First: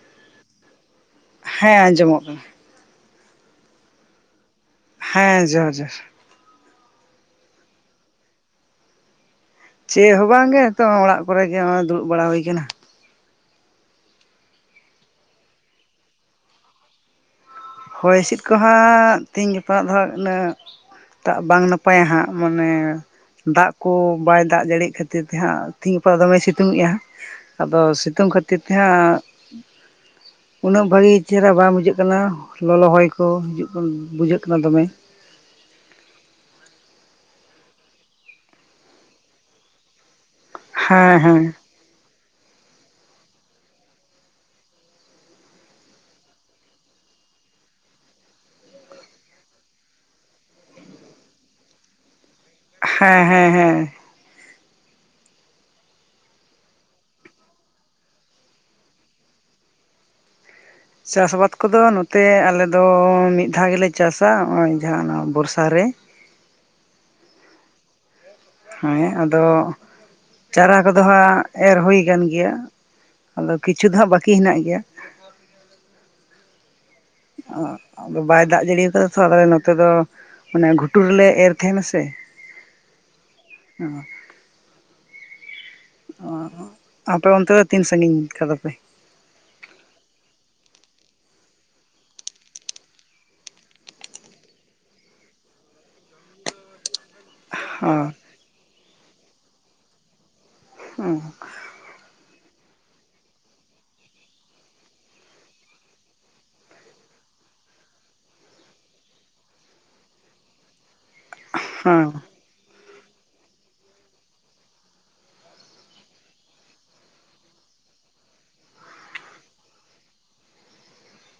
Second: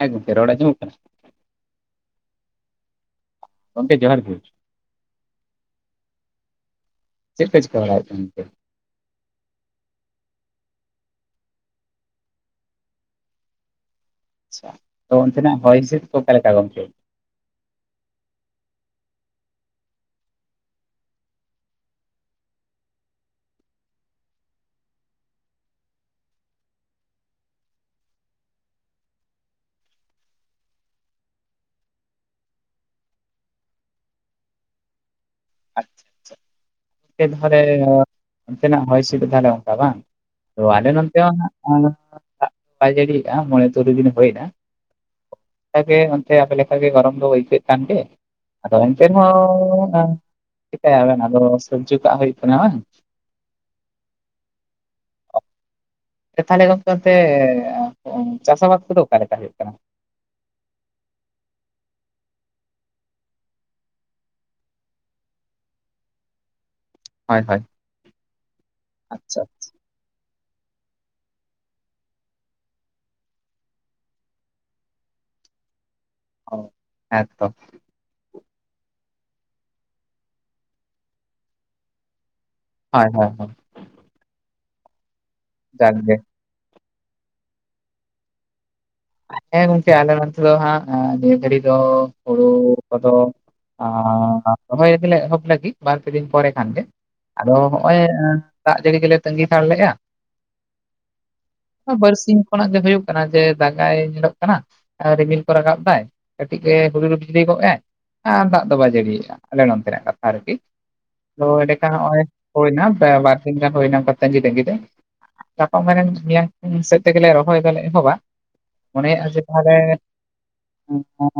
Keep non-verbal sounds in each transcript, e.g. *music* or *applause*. ᱦᱮ ᱜᱚᱢᱠᱮ ᱨᱚᱲ ᱟᱸᱡᱚᱢᱚᱜ ᱠᱟᱱᱟ᱾ ᱦᱮᱸ ᱟᱸᱡᱚᱢᱚᱜ ᱠᱟᱱᱟ᱾ ᱜᱚᱢᱠᱮ ᱡᱚᱦᱟᱨ ᱜᱮᱼᱼ ᱦᱮᱸ ᱡᱚᱦᱟᱨ ᱡᱚᱦᱟᱨ ᱪᱮᱫ ᱠᱚ ᱪᱤᱠᱟᱹ ᱵᱟᱲᱟᱭᱮᱫ ᱠᱟᱱᱛᱮ? ᱪᱮᱫ ᱦᱚᱸ ᱵᱟᱝᱜᱮ ᱱᱤᱛᱚᱜ ᱚᱲᱟᱜ ᱠᱚᱨᱮ ᱜᱮ ᱱᱚᱚᱭ ᱫᱩᱲᱩᱵ ᱵᱟᱲᱟ ᱦᱩᱭᱟᱱᱟ᱾ ᱟᱪᱪᱷᱟ ᱛᱚ ᱚᱱᱛᱮᱱᱟ ᱦᱚᱭ ᱦᱤᱥᱤᱫ ᱠᱚ ᱚᱠᱟ ᱞᱮᱠᱟ ᱜᱚᱢᱠᱮ? ᱦᱚᱭ ᱦᱤᱸᱥᱤᱫ ᱠᱚᱦᱟᱸᱜ ᱛᱮᱦᱮᱧ ᱜᱟᱯᱟ ᱫᱚ ᱦᱟᱸᱜ ᱩᱱᱟᱹᱜᱼᱼ ᱴᱟᱜ ᱵᱟᱝ ᱱᱟᱯᱟᱭᱟ ᱦᱟᱸᱜ ᱢᱟᱱᱮᱼᱼ ᱫᱟᱜ ᱠᱚ ᱵᱟᱭ ᱫᱟᱜ ᱡᱟᱹᱲᱤᱭᱮᱜ ᱠᱷᱟᱹᱛᱤᱨ ᱛᱮ ᱦᱟᱸᱜ ᱛᱮᱦᱤᱧ ᱜᱟᱯᱟ ᱫᱚᱢᱮ ᱥᱤᱛᱩᱝᱮᱜᱼᱟ ᱦᱟᱸᱜ ᱟᱫᱚ ᱥᱤᱛᱩᱝ ᱠᱷᱟᱹᱛᱤᱨ ᱛᱮᱦᱟᱸᱼᱼ ᱩᱱᱟᱹᱜ ᱵᱷᱟᱹᱜᱤ ᱪᱮᱦᱨᱟ ᱵᱟᱝ ᱵᱩᱡᱷᱟᱹᱜ ᱠᱟᱱᱟ᱾ ᱞᱚᱞᱚ ᱦᱚᱭ ᱠᱚ ᱦᱤᱡᱩᱜ ᱠᱟᱱᱟ ᱵᱩᱡᱷᱟᱹᱜ ᱠᱟᱱᱟ ᱫᱚᱢᱮ ᱟᱪᱪᱷᱟ ᱟᱪᱪᱷᱟ ᱚᱱᱛᱮ ᱫᱚ ᱛᱟᱦᱚᱞᱮ ᱚᱱᱛᱮᱱᱟᱜ ᱦᱚᱭ ᱦᱤᱥᱤᱫ ᱛᱟᱦᱚᱞᱮ ᱚᱱᱠᱟ ᱵᱟᱝ? ᱛᱚ ᱟᱞᱮ ᱦᱮᱸ ᱱᱚᱱᱛᱮ ᱦᱚᱸ ᱦᱮᱸ ᱱᱟᱦᱟᱜ ᱫᱟᱜ ᱵᱟᱭ ᱡᱟᱹᱲᱤᱭᱫᱟ ᱢᱚᱬᱮ ᱛᱩᱨᱩᱭ ᱫᱤᱱ ᱦᱩᱭᱠᱟᱱᱟ ᱚᱱᱠᱟᱜᱮ ᱚᱱᱛᱮ ᱟᱯᱮ ᱞᱮᱠᱟᱜᱮ ᱜᱚᱨᱚᱢ ᱫᱚ ᱟᱹᱭᱠᱟᱹᱜ ᱠᱟᱱᱜᱮᱼᱼ ᱟᱫᱚ ᱚᱱᱛᱮ ᱦᱚᱸᱵᱟᱝ ᱪᱤᱠᱟᱭᱟ ᱵᱮᱱ ᱟᱫᱚ ᱥᱚᱵᱽᱡᱚ ᱠᱟᱜ ᱦᱩᱭᱩᱜ ᱠᱟᱱᱟ ᱵᱟᱝ ᱦᱮᱸ ᱦᱮᱸ ᱦᱮᱸ ᱛᱟᱦᱚᱞᱮ ᱜᱚᱢᱠᱮ ᱚᱱᱛᱮ ᱪᱟᱥᱟ ᱵᱟᱥᱟ ᱠᱚᱫᱚ ᱚᱠᱟ ᱞᱮᱠᱟ ᱦᱩᱭᱩᱜ ᱠᱟᱱᱟ? ᱪᱟᱥ ᱵᱟᱥ ᱠᱚᱫᱚ ᱱᱚᱛᱮ ᱟᱞᱮ ᱫᱚ ᱢᱤᱫ ᱫᱷᱟᱣ ᱜᱮᱞᱮ ᱪᱟᱥᱟ ᱱᱚᱜ-ᱚᱭ ᱡᱟᱦᱟᱸ ᱚᱱᱟ ᱵᱚᱨᱥᱟ ᱨᱮ, ᱦᱳᱭ ᱦᱳᱭ ᱦᱮᱸ ᱟᱪᱪᱷᱟ ᱟᱫᱚᱼᱼ ᱪᱟᱨᱟ ᱠᱚᱫᱚ ᱦᱟᱸᱜ ᱮᱨ ᱦᱩᱭ ᱟᱠᱟᱱ ᱜᱮᱭᱟ ᱟᱫᱚ ᱠᱤᱪᱷᱩ ᱫᱚ ᱦᱟᱸᱜ ᱵᱟᱹᱠᱤ ᱦᱮᱱᱟᱜ ᱜᱮᱭᱟ᱾ ᱦᱮᱸ ᱛᱚ ᱚ ᱟᱫᱚ ᱵᱟᱭ ᱫᱟᱜ ᱡᱟᱹᱲᱤᱭ ᱠᱟᱫᱟ ᱛᱚ ᱟᱞᱮ ᱱᱚᱛᱮ ᱫᱚ ᱢᱟᱱᱮ ᱜᱷᱩᱴᱩ ᱨᱮᱞᱮ ᱮᱨ ᱛᱟᱦᱮᱱᱟᱥᱮᱼᱼ ᱦᱳᱭ ᱦᱳᱭ ᱚᱸ ᱡᱟᱜᱮ ᱚ ᱟᱯᱮ ᱚᱱᱛᱮ ᱫᱚ ᱛᱤᱱ ᱥᱟᱹᱜᱤᱧ ᱠᱷᱫᱟᱯᱮ? ᱦᱮᱸ ᱜᱚᱝᱠᱮ ᱟᱞᱮ ᱱᱚᱱᱛᱮ ᱫᱚ ᱦᱟᱸᱜ ᱱᱤᱭᱟᱹ ᱫᱷᱟᱹᱨᱤᱡ ᱫᱚ ᱦᱩᱲᱩ ᱠᱚᱫᱚ ᱨᱚᱦᱚᱭ ᱞᱟᱹᱜᱤᱫ ᱞᱮ ᱮᱦᱚᱵ ᱞᱟᱹᱜᱤᱜ ᱵᱟᱨᱯᱮ ᱫᱤᱱ ᱯᱚᱨᱮ ᱠᱷᱟᱱᱜᱮ ᱟᱫᱚ ᱦᱚᱜᱼᱚᱭ ᱦᱚᱸ ᱫᱟᱜ ᱡᱟᱹᱲᱤ ᱜᱮᱞᱮ ᱛᱟᱹᱜᱤ ᱦᱟᱛᱟᱲ ᱞᱮᱫᱼᱟ ᱩᱸ ᱵᱟᱹᱨᱥᱤᱧ ᱠᱷᱚᱱᱟᱜ ᱜᱮ ᱦᱩᱭᱩᱜ ᱠᱟᱱᱟ ᱡᱮᱼᱼ ᱫᱟᱜᱟᱭ ᱧᱮᱞᱚᱜ ᱠᱟᱱᱟ ᱨᱤᱢᱤᱞ ᱠᱚ ᱨᱟᱠᱟᱵ ᱫᱟᱭ ᱠᱟᱹᱴᱤᱡ ᱜᱮ ᱦᱩᱰᱩᱨ ᱵᱤᱡᱽᱞᱤ ᱜᱚᱫ ᱫᱟᱭ᱾ ᱟᱨ ᱫᱟᱜ ᱫᱚ ᱵᱟᱭ ᱡᱟᱹᱲᱤᱭᱮᱫᱼᱟ ᱟᱞᱮ ᱱᱚᱱᱛᱮᱱᱟᱜ ᱠᱟᱛᱷᱟ ᱟᱨᱠᱤ ᱛᱚ ᱮᱸᱰᱮᱠᱷᱟᱱ ᱦᱚᱸ ᱱᱚᱜᱼᱚᱭ ᱦᱩᱭ ᱮᱱᱟ ᱵᱟᱨᱥᱤᱧ ᱜᱟᱱ ᱦᱩᱭᱱᱟ ᱛᱟᱹᱜᱤ ᱛᱟᱹᱜᱤ ᱛᱮ ᱜᱟᱯᱟ ᱢᱮᱭᱟᱝ ᱥᱮᱫ ᱛᱮᱜᱮᱞᱮ ᱨᱚᱦᱚᱭ ᱫᱚᱞᱮ ᱮᱦᱚᱵᱟ᱾ ᱢᱚᱱᱮᱭᱟᱜᱼᱟ ᱡᱮ ᱛᱟᱦᱞᱮ ᱮᱱᱦᱚᱸ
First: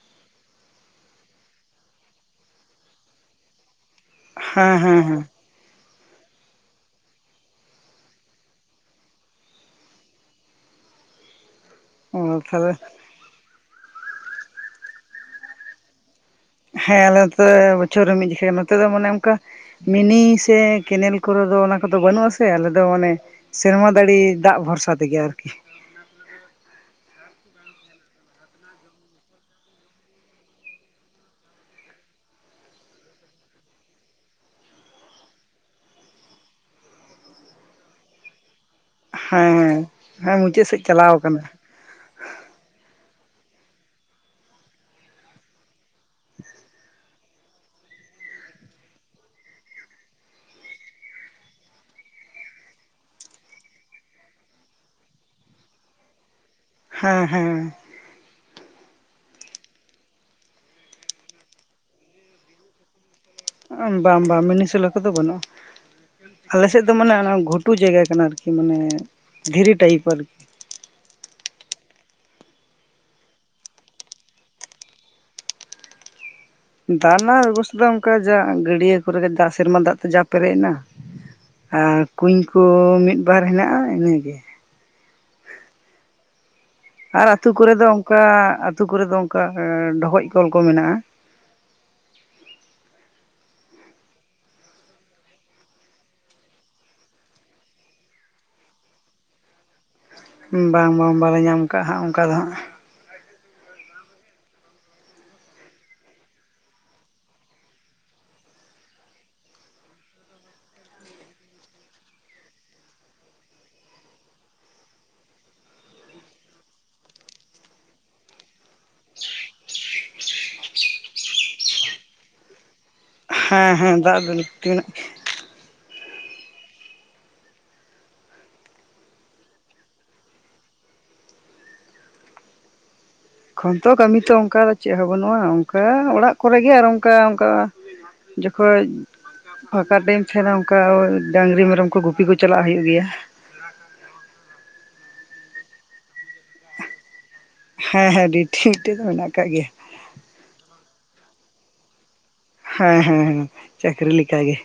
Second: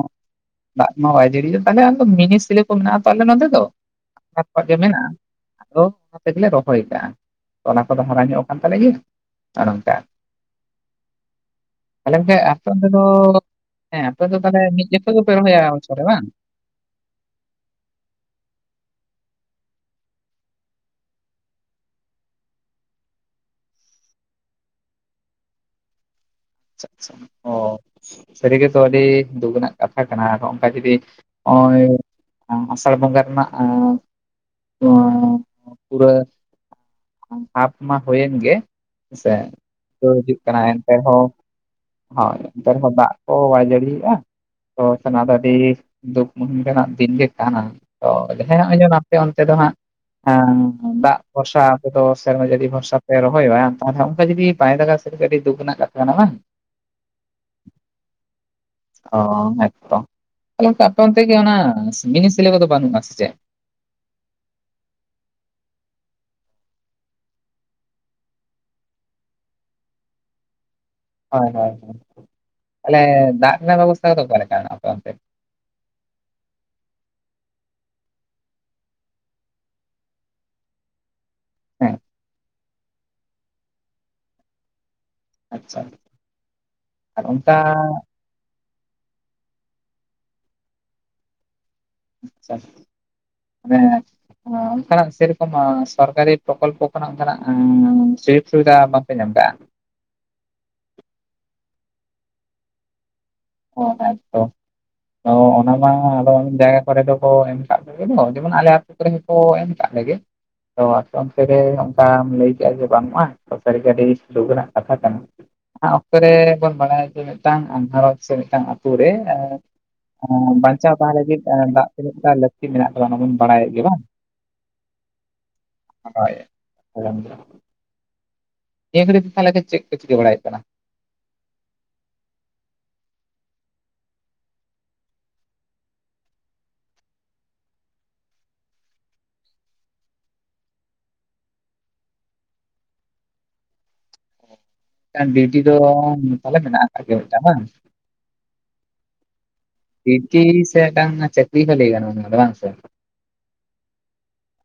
ᱫᱟᱜ ᱢᱟ ᱵᱟᱭ ᱡᱟᱹᱲᱤᱭᱮᱫ ᱛᱟᱦᱚᱞᱮ ᱟᱫᱚ ᱢᱤᱱᱤᱥᱤᱞᱤ ᱠᱚ ᱢᱮᱱᱟᱜ ᱟ ᱛᱚ ᱟᱞᱮ ᱱᱚᱛᱮ ᱫᱚᱣᱟᱜ ᱦᱮᱸ ᱜᱮ ᱦᱮᱸ ᱢᱮᱱᱟᱜᱼᱟ᱾ ᱦᱮᱸ ᱫᱚ ᱱᱚᱛᱮᱜᱮᱞᱮ ᱨᱚᱦᱚᱭ ᱟᱠᱟᱟᱜᱼᱟ ᱚᱱᱟ ᱠᱚᱫᱚ ᱦᱟᱨᱟ ᱧᱚᱜ ᱟᱠᱟᱱ ᱛᱟᱞᱮ ᱜᱮ ᱱᱚᱝᱠᱟ ᱛᱟᱦᱚᱞᱮ ᱟᱯᱮ ᱚᱱᱛᱮ ᱫᱚ ᱦᱮᱸ ᱟᱯᱮ ᱫᱚ ᱛᱟᱦᱚᱞᱮ ᱢᱤᱫ ᱡᱚᱠᱷᱚᱡ ᱜᱮᱯᱮ ᱨᱚᱦᱚᱭ ᱚᱵᱚᱪᱷᱚᱨ ᱨᱮ ᱵᱟᱝ? ᱦᱮᱸ ᱟᱞᱮ ᱱᱚᱛᱮ ᱵᱚᱪᱷᱚᱨ ᱨᱮ ᱢᱤᱫ ᱡᱚᱠᱷᱮᱡ ᱱᱚᱛᱮ ᱫᱚ ᱢᱟᱱᱮ ᱚᱱᱠᱟ᱾ ᱢᱤᱱᱤ ᱥᱮ ᱠᱮᱱᱮᱞ ᱠᱚᱨᱮ ᱫᱚ ᱚᱱᱟ ᱠᱚᱫᱚ ᱵᱟᱹᱱᱩᱜ ᱟᱥᱮ ᱟᱞᱮ ᱫᱚ ᱚᱱᱮᱼᱼ ᱥᱮᱨᱢᱟ ᱫᱟᱲᱮ ᱫᱟᱜ ᱵᱷᱚᱨᱥᱟ ᱛᱮᱜᱮ ᱟᱨᱠᱤ᱾ ᱟᱪᱪᱷᱟ ᱟᱪᱪᱷᱟ ᱚᱻ ᱥᱟᱹᱨᱤᱜᱮᱛᱚ ᱟᱹᱰᱤ ᱫᱩᱠᱟᱱᱟᱜ ᱠᱟᱛᱷᱟ ᱠᱟᱱᱟ ᱟ ᱚᱱᱠᱟ ᱡᱩᱫᱤ ᱱᱚᱜᱼᱚᱭ ᱟᱥᱟᱲ ᱵᱚᱸᱜᱟ ᱨᱮᱱᱟᱜ ᱯᱩᱨᱟᱹ ᱦᱟᱯ ᱢᱟ ᱦᱩᱭᱮᱱ ᱜᱮ ᱦᱮᱸ ᱥᱮ ᱦᱮᱸ ᱦᱤᱡᱩᱜ ᱠᱟᱱᱟ ᱢᱩᱪᱟᱹᱫ ᱥᱮᱫ ᱮᱱᱛᱮ ᱪᱟᱞᱟᱣ ᱨᱮᱦᱚᱸ ᱠᱟᱱᱟ ᱦᱳᱭ ᱚᱱᱛᱮ ᱨᱮᱦᱚᱸ ᱫᱟᱜ ᱠᱚ ᱵᱟᱭ ᱡᱟᱹᱲᱤᱭᱟᱜᱼᱟ ᱛᱚ ᱥᱟᱱᱟ ᱫᱚ ᱫᱩᱠ ᱢᱩᱦᱤᱢ ᱨᱮᱱᱟᱜ ᱫᱤᱱ ᱜᱮ ᱠᱟᱱᱟ ᱛᱚ ᱡᱟᱦᱟᱸ ᱱᱚᱜᱼᱚᱭ ᱟᱯᱮ ᱚᱱᱛᱮ ᱫᱚ ᱦᱟᱸᱜ ᱦᱟᱸ ᱫᱟᱜ ᱵᱷᱚᱨᱥᱟ ᱟᱯᱮ ᱫᱚ ᱥᱮᱨᱢᱟ ᱡᱟᱹᱲᱤ ᱵᱷᱚᱨᱥᱟ ᱯᱮ ᱨᱚᱦᱚᱭᱟ ᱛᱟᱦᱚᱞᱮ ᱚᱱᱠᱟ ᱡᱩᱫᱤ ᱵᱟᱭ ᱫᱟᱜᱟᱼᱼ ᱟᱹᱰᱤ ᱫᱩᱠ ᱨᱮᱱᱟᱜ ᱠᱟᱛᱷᱟ ᱱᱟᱦᱟᱜ ᱦᱮᱸ ᱦᱮᱸ ᱚ ᱮᱠᱫᱚᱢ ᱛᱟᱦᱚᱞᱮ ᱚᱱᱟ ᱟᱯᱮ ᱚᱱᱛᱮ ᱜᱮ ᱚᱱᱟ ᱢᱤᱱᱤ ᱥᱤᱞᱮ ᱠᱚᱫᱚ ᱵᱟᱹᱱᱩᱜᱼᱟ ᱥᱮ ᱪᱮᱫ? ᱵᱟᱝ ᱵᱟᱝ ᱢᱤᱱᱤᱤᱥᱞᱮ ᱠᱚᱫᱚ ᱵᱟᱹᱱᱩᱜᱼᱟ ᱟᱞᱮᱥᱮᱫ ᱫᱚ ᱢᱟᱱᱮ ᱚᱱᱟ ᱜᱷᱩᱴᱩ ᱡᱟᱭᱜᱟ ᱠᱟᱱᱟ ᱟᱨᱠᱤ ᱢᱟᱱᱮ ᱫᱷᱤᱨᱤ ᱴᱟᱭᱤᱯ ᱟᱨᱠᱤ ᱦᱳᱭ ᱦᱳᱭ ᱛᱟᱦᱚᱞᱮ ᱫᱟᱜ ᱨᱮᱱᱟᱜ ᱵᱮᱵᱚᱥᱛᱷᱟ ᱠᱚᱫᱚ ᱚᱠᱟ ᱞᱮᱠᱟ ᱟᱯᱮ ᱚᱱᱛᱮ? ᱫᱟᱜ ᱨᱮᱱᱟᱜ ᱵᱮᱵᱚᱥᱛᱷᱟ ᱫᱚ ᱚᱱᱠᱟ ᱡᱟ ᱜᱟᱹᱰᱭᱟᱹ ᱠᱚᱨᱮ ᱫᱟᱜ ᱥᱮᱨᱢᱟ ᱫᱟᱜ ᱛᱮ ᱡᱟ ᱯᱮᱨᱮᱡ ᱮᱱᱟ᱾ ᱦᱮᱸ ᱟᱨ ᱠᱩᱧ ᱠᱚ ᱢᱤᱫᱵᱟᱨ ᱦᱮᱱᱟᱜᱼᱟ ᱟᱨ ᱤᱱᱟᱹᱜᱮ ᱟᱪᱪᱷᱟ ᱟᱨ ᱟᱹᱛᱩᱳ ᱠᱚᱨᱮᱮᱫᱚ ᱚᱱᱠᱟ ᱟᱹᱛᱩᱳ ᱠᱚᱨᱮᱮᱫ ᱫᱚ ᱚᱱᱠᱟ ᱰᱷᱠᱚᱡ ᱠᱚᱞ ᱠᱚ ᱢᱮᱱᱟᱜᱼᱟ ᱟᱪᱪᱷᱟ ᱛ ᱚᱱᱠᱟᱱᱟᱜ ᱥᱮᱨᱚᱠᱚᱢ ᱥᱚᱨᱠᱟᱨᱤ ᱯᱨᱚᱠᱚᱞᱯᱚ ᱠᱷᱚᱱᱟᱜ ᱚᱱᱠᱟᱱᱟᱜ ᱥᱩᱡᱳᱜᱽ ᱥᱩᱵᱤᱫᱷᱟ ᱵᱟᱝᱯᱮ ᱧᱟᱢ ᱠᱟᱜᱼᱟ? ᱵᱟᱝ ᱵᱟᱝ ᱵᱟᱞᱮ ᱧᱟᱢ ᱠᱟᱜ ᱦᱟᱸᱜ ᱚᱱᱠᱟ ᱫᱚ ᱦᱟᱸᱜ ᱚ ᱟ ᱛᱚ ᱛᱚ ᱚᱱᱟ ᱢᱟ ᱟᱫᱚ ᱡᱟᱭᱜᱟ ᱠᱚᱨᱮ ᱫᱚᱠᱚ ᱮᱢ ᱠᱫ ᱠᱚᱜᱮᱚ ᱡᱮᱢᱚᱱ ᱟᱞᱮᱭᱟᱜᱼᱼ ᱥᱩᱠᱨᱤ ᱠᱚ ᱮᱢ ᱠᱟᱜ ᱞᱮᱜᱮ ᱛᱚ ᱟᱥᱮ ᱚᱱᱛᱮᱮ ᱨᱮ ᱚᱱᱠᱟᱢ ᱞᱟᱹᱭ ᱠᱮᱜᱼᱟ ᱡᱮ ᱵᱟᱹᱱᱩᱜᱼᱟ ᱥᱟᱨᱤ ᱜᱟᱹ ᱟᱹᱰᱤ ᱥᱩᱞᱳᱠ ᱨᱮᱱᱟᱜ ᱠᱟᱛᱷᱟ ᱠᱟᱱᱟ᱾ ᱚᱱᱟ ᱚᱠᱛᱚ ᱨᱮᱵᱚᱱ ᱵᱟᱲᱟᱭᱟ ᱡᱮ ᱢᱤᱫᱴᱟᱱ ᱟᱸᱜᱷᱟᱨᱚᱸᱡᱽ ᱥᱮ ᱢᱤᱫᱴᱟᱱ ᱟᱛᱳ ᱨᱮ ᱵᱟᱧᱪᱟᱣ ᱛᱟᱦᱮᱸ ᱞᱟᱹᱜᱤᱫ ᱫᱟᱜ ᱛᱤᱱᱟᱹᱜ ᱜᱟ ᱞᱟᱹᱠᱛᱤ ᱢᱮᱱᱟᱜ ᱛᱟᱵᱚᱱᱟ ᱵᱼᱼ ᱦᱮᱸ ᱦᱮᱸ ᱫᱟᱜ ᱫᱚ ᱞᱠᱛᱤ ᱢᱮᱱᱟᱜ ᱦᱳᱭ ᱱᱤᱭᱟᱹ ᱜᱷᱟᱹᱲᱤᱡ ᱛᱮ ᱛᱟᱦᱚᱞᱮ ᱪᱮᱫ ᱠᱚ ᱪᱤᱠᱤ ᱵᱟᱲᱟᱭᱮᱫ ᱠᱟᱱᱟ? ᱮᱠᱷᱚᱱ ᱛᱚ ᱠᱟᱹᱢᱤ ᱛᱚ ᱚᱱᱠᱟ ᱫᱚ ᱪᱮᱫ ᱦᱚᱸ ᱵᱟᱹᱱᱩᱜᱼᱟ ᱚᱱᱠᱟ ᱚᱲᱟᱜ ᱠᱚᱨᱮ ᱜᱮᱮ ᱟᱨ ᱚᱱᱠᱟ ᱚᱱᱠᱟ᱾ ᱡᱚᱠᱷᱚᱡ ᱯᱷᱟᱸᱠᱟ ᱴᱟᱭᱤᱢ ᱛᱟᱦᱮᱸᱱᱟ ᱚᱝᱠᱟ ᱳᱭ ᱰᱟᱝᱴᱝᱨᱤ, ᱢᱮᱨᱚᱢ ᱠᱚ ᱜᱩᱯᱤ ᱠᱚ ᱪᱟᱞᱟᱜ ᱦᱩᱭᱩᱜ ᱜᱮᱭᱟ᱾ *inaudible* ᱴᱟᱝ ᱰᱤᱭᱩᱴᱤ ᱫᱚ ᱛᱟᱦᱚᱞᱮ ᱢᱮᱱᱟᱜ ᱟᱠᱟᱫ ᱢᱤᱫᱴᱟᱝ ᱵᱟᱝ? ᱦᱮᱸ ᱦᱮᱸ ᱰᱤᱭᱩᱴᱤ ᱢᱤᱫᱴᱮᱡ ᱫᱚ ᱢᱮᱱᱟᱜ ᱠᱟᱜ ᱜᱮᱭᱟ᱾ ᱰᱤᱭᱩᱴᱤ ᱥᱮ ᱢᱤᱜᱴᱟᱝ ᱪᱟᱠᱨᱤ ᱫᱚ ᱞᱟᱹᱭ ᱜᱟᱱᱚᱜ-ᱟ ᱱᱚᱣᱟ ᱫᱚ ᱵᱟᱝᱥᱮ? ᱦᱮᱸ ᱦᱮᱸ ᱦᱮᱸ, ᱪᱟᱹᱠᱨᱤ ᱞᱮᱠᱟ ᱜᱮ᱾